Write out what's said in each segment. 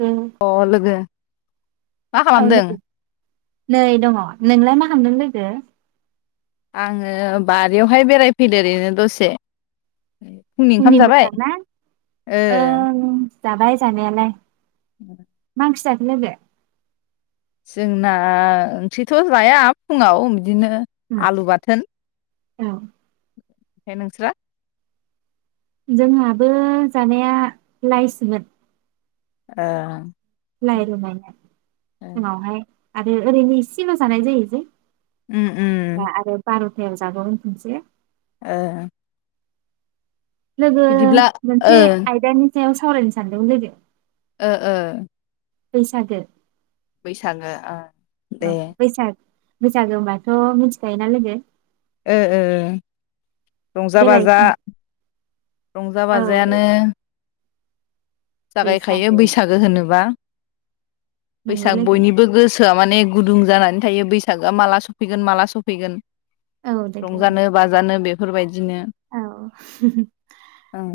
औ अ लोगो मा औ खालामदों? लोगो नै दङ नोंलाय मा खामदों लोगो? आङो बारियाव हाय बेराय फैदों ओरैनो दसे। फुंनि ओंखाम जाबाय मोजां ना ओ ओं जाबाय जानायालाय मा ओंख्रि जाख लोगो। जोंना ओंख्रिथ' जाया फुङाव बिदिनो उम आलु बाथोन। औ। ए नोंस्रा? जोंहाबो जानाया लाइसो मोन। ए। लाइ ल' लायना उनाव हाय आरो ओरैनो इसेल' जानाय जायो जे। उम उम। थायाव जाबावगोन खनसे। ओ। लोगो बिदिब्ला ओ मोनसे आयदानि सायाव सावरायनो सानदों लोगो। ओ ओ। बैसागो। बैसागो ओ औ दे। बैसाग बैसागो होमबाथ' मिथि खायोना लोगो? ओ ओ ओ रंजा देलाय बाजा रंजा औ बाजायानो जागाय खायो बैसागो बैसागो होनोबा नंगौ बैसाग लोगो बयनिबो गोसो आव माने गुदुं जानानै थायो बैसागो आ माला सफैगोन माला सफैगोन। औ लोगो औ रंजानो बाजानो बे फोरबाय दिनो औ ओं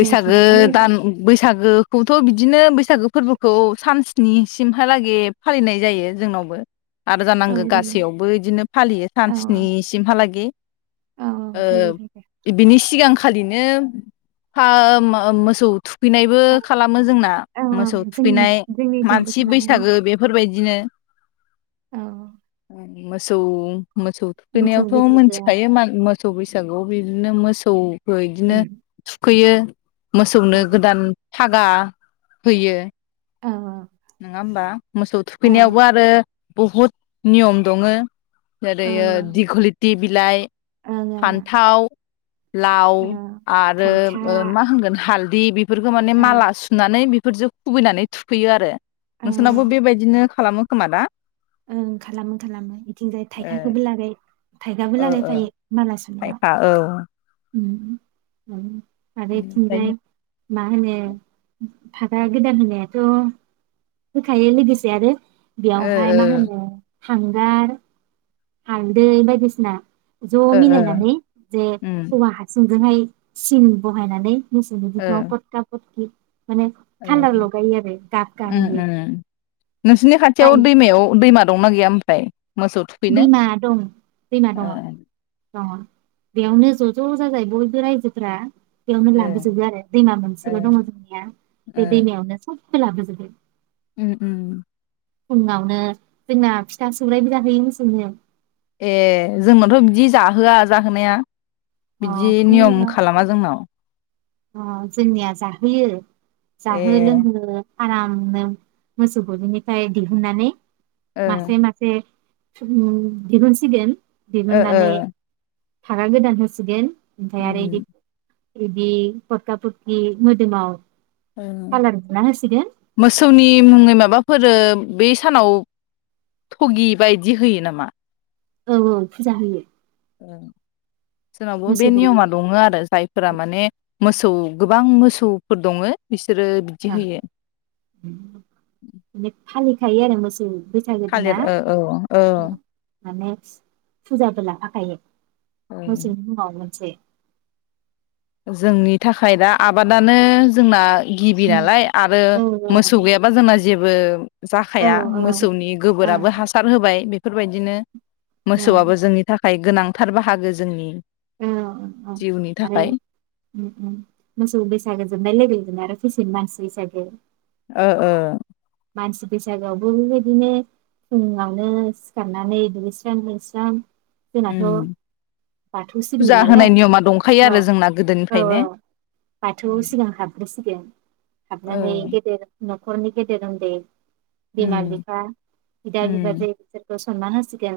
दे खिन्थालाय लायदो दान बैसागोखौथ' बिदिनो बैसागो फोरबोखौ सान स्निसिमहालागे फालिनाय जायो जोंनावबो। आरो औ जानांगो जागोन गासैयावबो इदिनो फालियो सान औ स्निसिमहालागै औ औ ओ फालियो लोगो इद बिनि सिगां खालिनो फा मा ओ मोसौ थुखैनायबो खालामो जोंना औ औ मोसौ जोंनि थुखैनाय जोंनिथिंबो मानसि खालामो लोगो बैसागो बेफोरबायदिनो औ मोसौ मोसौ मोसौ थुखैनायावथ' बैसागोआ मोनथिखायो मा मोसौ बैसा सागुआव बिदिनो मोसौ ओ इदिनो उम थुखैयो। मोसौनो औ उम थागा होयो। औ नङा होमबा मोसौ ओं थुखैनायावबो आरो बुहुत नियम दङो ओरैयो ओं दिगलिति बि लाइ ओं ओं फान्थाव लाव औ आरो थाइखा मा होनगोन हाल दि बिब बेफोरखौ माने औ माला सुनानै बि फोरजों खुबैनानै थुखैयो आरो औ नोंसोरनावो बेबायदिनो खालामो खोमा दा ओं खालामो खालामो बिथिंजाय ए थाइखाखौबो लागाय थाइगाबो ओ ओ लागायफायो माला सुनायाव थाइखा औ उम उम आरो बेनिफ्रायनो इथिंजाय मा होनो फागा गोदान होनायाथ' होखायो लोगोसे आरो ओ बेयावहाय मा होनो हांगार हालदै बायदिसिना ज' ओ ओ मिलायनानै जे उम औवा हासुं जोंहाय सिन बहायनानै। मोसौनि ओ बिखुङाव फटक्रा फटक्लि ओ गाब उम गाहोयो उम नोंसिनि खाथियाव जाय दैमायाव दैमा दंना गैया उ फ्राय दैमा दं दैमा ओ दङ दङ बेयावनो ज' ज' जाजाय बयबो रायजोफोरा बेयावनो ओ लाबोजोबो आरो दैमा ओ मोनसेल' दङ जोंनिया ओ बे दैमायावनो सब बो लाबोजोबो उम उम फुङावनो जोंना फिथा सौराइबो जाहैयो मोसौनो ए जोंनाथ' बिदि जाहोआ जाहोनाया अ बिदि नियम फुङाव खालामा जोंनाव अ जोंनिया जाहोयो ए जाहोनो लोंहोनो आरामनो मोसौ गलिनिफ्राय दिहुननानै ओ मासे मासे दिरुनसिगोन ओ ओ दिहुननानै फागा गोदान हो सिगोन ओमफाय उम आरो इदि बिदि पाखा फोरखौ मोदोमाव ओ कालार बुना होसिगोन मोसौनि मुङै माबाफोरो बै सानाव थगि बायदि होयो नामा मा औ औ फुजा होयो औ जनावबो बे मोसौ गलि नियमा दङ आरो जाय फोर माने मोसौ गोबां मोसौफोर दङो बिसोरो बिदि आ होयो थायो आरो मोसौ बैसागो दिना थालिर ओ औ नेक्स्ट फुजाबो लाखाखायो ओ मोसौ मावनोसै जोंनि थाखाय दा आबादानो जोंना गिबि उम नालाय आरो औ मोसौ गैयाबा जोंना जेबो औ जाखाया मोसौनि औ गोबोराबो हासार होबाय बे बेफोर बायदिनो औ मोसौआबो जोंनि थाखाय थाखाय गोनांथार बाहागो जोंनि औ औ जिउनि आरो थाखाय उम उम मोसौ बैसागु जोबनाय लोगो आरो मानसिनि बैसागो जागोन औ औ मानसि बैसागोआवबो बेबायदिनो फुङावनो सिखारनानै दुगैस्रां लोबस्रां जोंनाथ' उम बाथौ सिबियो फुजा नालाय होनाय नियमा दंखायो औ आरो जोंना औ गोदोनिफ्रायनो औ बाथौ सिगां हाबग्रोसिगोन ओ हाबनानै गेदेर नखरनि गेदेर उन्दै उम बिमा बिफा बिदा उम बिबाजै बिसोरखौ स सनमान होसिगोन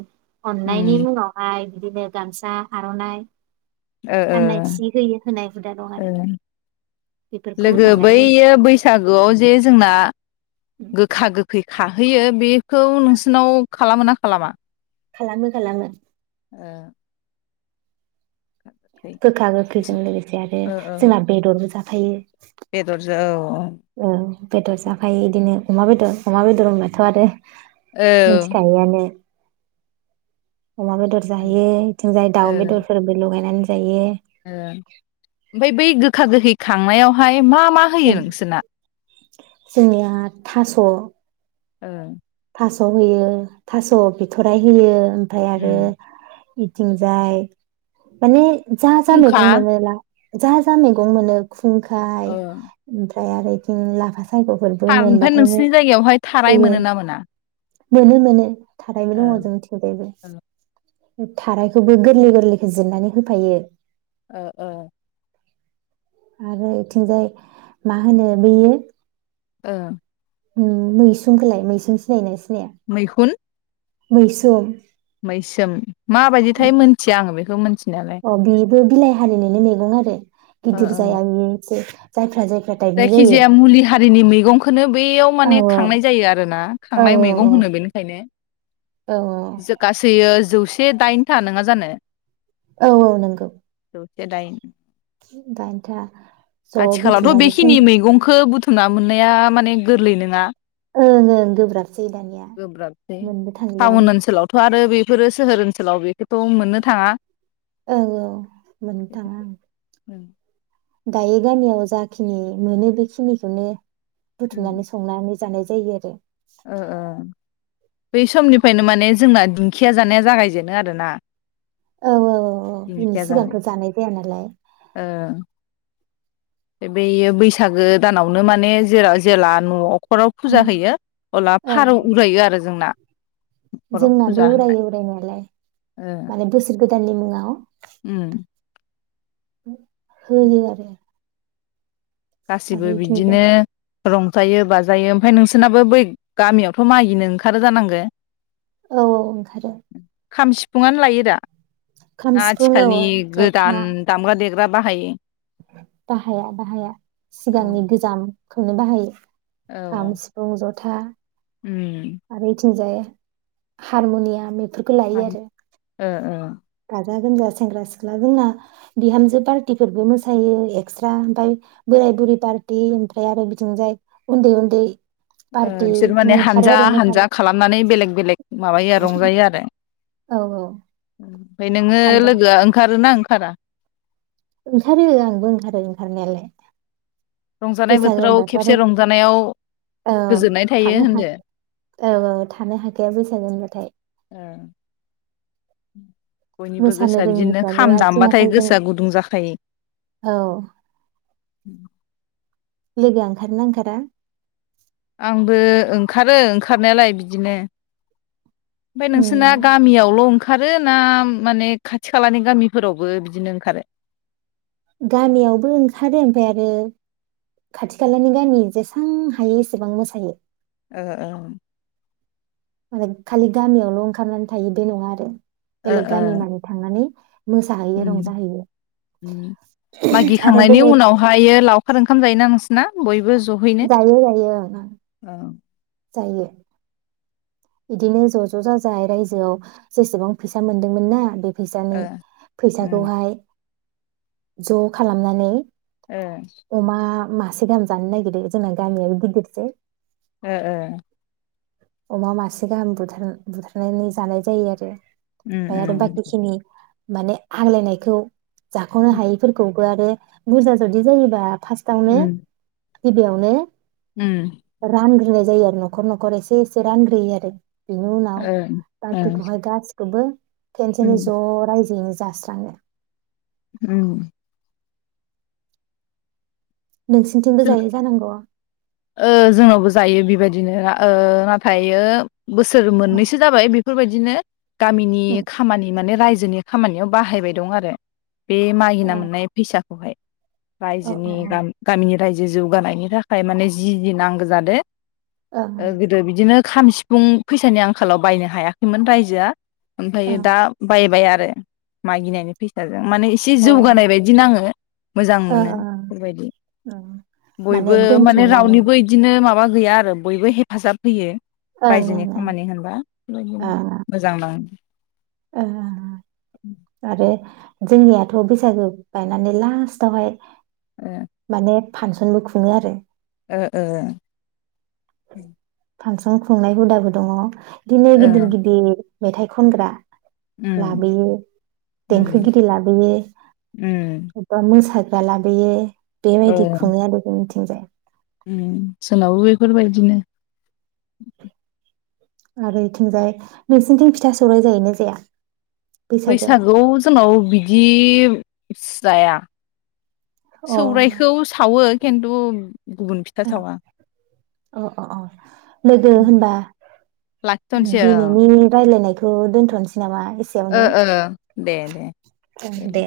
उम अननायनि मुंङावहाय बिदिनो गामसा आर'नाइ ओ ओ गाननाय सि होयो होनाय हुदा दं ओ आरो बेफोरखौ लोगो होखांनायनि उनाव बैयो बैसागोआव जे जोंना गोखा गोखै बि खाहैयो बि खौ नोंसिनाव खालामोना? खालामा खालामो खालामो ओ खै गोखा गोखैजों लोगोसे आरो ओ ओ जोंना बेदरबो जाबा थायो बेदरजों औ बेदर जाफायो बिदिनो अमा बेदर अमा बेदर होनबाथ'आरो मिनथि खायोआनो अमा बेदर ओ जाहोयो बिथिं जाय दाउ बेदरफोरबो लगायनानै जायो ओ ओमफ्राय बै गोखा गोखै खांनायावहाय मा मा होयो ओं नोंसोरना? जोंनिया थास' ओ थास' होयो थास' बिथ'राय होयो ओमफ्राय आरो उम बिथिंजाय माने जा जा खुंखा मेगं मोनोला जा जा मैगं मोनो खुंखाय ओम ओमफ्राय आरो बिदिनो लाफासाय था ओमफ्राय नोंसिनि जायगायावहाय थाराय होयो मोनो ना मोना? मोनो मोनो थारायबो ओ दंङ जोंनिथिंजायबो। थारायखौबो गोरलै गोरलैखो जिरनानै होफायो। ओ ओ। आरो इथिंजाय मा होनो बेयो ओ। उम मैसुंखोलाय मैसुं सिनायो ना सिनाया? मैखुन? मैसुम। मैसोम माबायदिथाय मोन्थिया आङो बे खौ मोन अ बिबो बिलाइ हारिनिनो मेगं आरो। ओ गिदिर ओ जाया बेनोसै। जायफ्रा जे जायखिजाया मुलि हारिनि मैगंखोनो बैयाव औ माने खांनाय जायो आरोना औ खांनाय मैगं होनो बेनिखायनो। औ जो गासैयो जौ से दाइनथा नोङा जानो? औ औ नोंगौ। जौसे दाइन। दाइनथा। आथिखालावथ' बेखिनि मैगंखो बुथु मना मोननाया माने गोरलै नोङा। ओं ओं गोब्राबसै दानिया गोब्राबसै मोनबो थांलिया ओं। टाउन ओनसोलावथ' आरो बेफोरो सोहोर ओनसोलाव बेखौथ' मोननो थाङा। औ औ मोननो थाङा उम। उम। गायो गामियाव जाखिनि मोनो बेखिनिखौनो बुथुमनानै संनानै जानाय जायो आरो। ओ ओ बै समनिफ्रायनो माने जोंना दिंखिया जानाया जागायजेनो आरोना औ औ औ अ बिनि सिगांथ जानाय जाया नालाय बै बेयो बैसागो दानावनो माने जेराव जेला न' न'खराव उम फुजा होयो अब्ला औ फारौ उरायो आरो जोंना न'खराव फुजा जोंनाबो होनाय उरायो उरायनायालाय माने बोसोर गोदाननि मुङाव उम उम होयो आरो आरो गासिबो इथिंबो बिदिनो रंजायो बाजायो ओमफाय नोंसोरनाबो बै गामियावथ' मागिनो ओंखारो जानांगो औ औ ओंखारो। खाम सिफुंआनो लायो दा? खाम ना सिफुं औ आथिखालनि जथा गोदान दामग्रा देग्रा बा बाहायो बाहाया बाहाया औ सिगांनि गोजाम खौनो बाहायो औ खाम सिफुं जथ था उम आरो ओइथिंजाय हारमनियाम [unintelligible] ओ ओ गाजा गोमजा सेंग्रा सिख्ला जोंना बिहामजो पार्टिफोरबो मोसायो एक्सट्रा ओमफाय बोराय बुरि पार्टि ओमफ्राय आरो बिथिंजाय उन्दै उन्दै ओ पार्टि बिसोर माने ओंखारो हानजा आरो हानजा मोसानो खालामनानै बेलेग बेलेग माबायो रंजायो आरो औ औ ओमफाय नोङो हानजा लोगोआ ओंखारोना ओंख खारा ओंखारो आंबो ओंखारो ओंखारनायालाय रंजानाय बैसागो बोथोराव होनबाथ' आरो खेबसे रंजानायाव औ गोजोननाय थायो थानो हाख होनदो औ औ थानो हाखाया बैसागो होनबाथाय ओ बयनिबो मोसानो गोसोआ बिदिनो रोङिफ्राबो खाम आथिं दामबाथाय आखाइजों गोसोआ गुदुं जाखायो। [inaudible] औ लोगो ओंखारोना ओंखारा आंबो ओंखारो ओंखारनायालाय बिदिनो ओमफाय उम नोंसोना गामियावल' ओंखा ओंखारो ना माने खाथि खालानि गामिफोरावबो बिदिनो ओंखारो गामियावबो ओंखारो ओमफाय आरो खाथि खालानि गामि जेसेबां हायो एसेबां मोसायो ओ ओ माने खालि गामियावल' ओंखारनानै थायो बे नङा आरो ओ बेलेग गामि मानि थांनानै मोसाहैयो उम रंजाहैयो उम आरो मागिखांनायनि बेलेग उनावहायो लावखार ओंखाम जायो नोंस ना बयबोज जायो जायो ओं ओं जायो बिदिनो ज' ज' जाजाय रायजोआव जेसेबां फैसा मोनदोंमोन ना बे फैसानि ओ उम फैसाखौहाय ज' खालामनानै ओ अमा मा से गाहाम जानो नागिरो जोंना गामियाबो गिदिरसै ओ ओ अमा मासे गाहाम बुथार बुथारनानै जानाय जायो आरो उम [inaudible] आरो उम बाखिखिनि माने आग्लायनायखौ जाख'नो उम हायैफोरखौबो आरो बुरजा जुदि जायोबा फास्टआवनो उम गि बेयावनो उम रान [inaudible] जायो आरो न'खर न'खर इसेे इसे रानग्रोयो आरो बिनि उनाव ओ ओ बाखिखौहाय गा [inaudible] खेनसेनो उम ज' रायजोयैनो जास्राङो उम नोंसिनिथिंबो जायो [unintelligible] जानांगौ ओ जोंनावबो जायो बेबा [inaudible] बिदिनो ओ नाथायो बोसोर अ मोननैसो जाबाय बेफोरबायदिनो गामिनि खामानि माने राय [inaudible] नि खामानियाव बाहायबाय दं आरो बे मागिना मोननाय फैसा खौहाय अ रायजोनि गा गामिनि रायजो जौगानायनि थाखाय माने जि जि नांगौ जादो। अ ओ गोदो बिदिनो। खाम सिफुं फैसानि आंखालाव बायनो हायाखैमोन रायजोआ अ ओमफ्रायो ओं दा बायबाय आ आरो मागिनायनि फैसा माने एसे जौगानाय ओं बायदिनो आङो मोजां अ ओं मोनो बेफोरबायदि। ओं माने बयबो माने दोनथुमनानै रावनिबो इदिनो माबा गैया आरो बयबो हेफाजाब होयो। ओं ओं रायजोनि ओं खामानि होनबा बेबा [inaudible] मोजांनाङो। ओं ओं ओं आरो जोंनियाथ' बैसागो बायनानै लास्टावहाय। ओ माने फानसनबो खुङो आरो। ओ ओ फांसन खुंनाय हुदाबो दङ'। दिनो ओ गिदिर गिदिर। मेथाइ खनग्रा। उम लाबोयो उम देंखोगिरि लाबोयो उम एबा मोसा जालाबोयो बेबायदि खुङो आरो जोंनि जा [inaudible] सोलावो बेफोरबायदिनो आरोथिंजाय नोंसिनिथिं फिथा सौराय जायो ना जाया बैसागोआव बैसागो जोंनाव बिदि जाया अ सौरायखौ सावो खेन्थु गुबुन फिथा सावा अ अ अ लोगो होनबा लाखिथ'नसै ओ ओ दोनथ'नोसै नामा एसेयावनो ओ ओ दे दे उम दे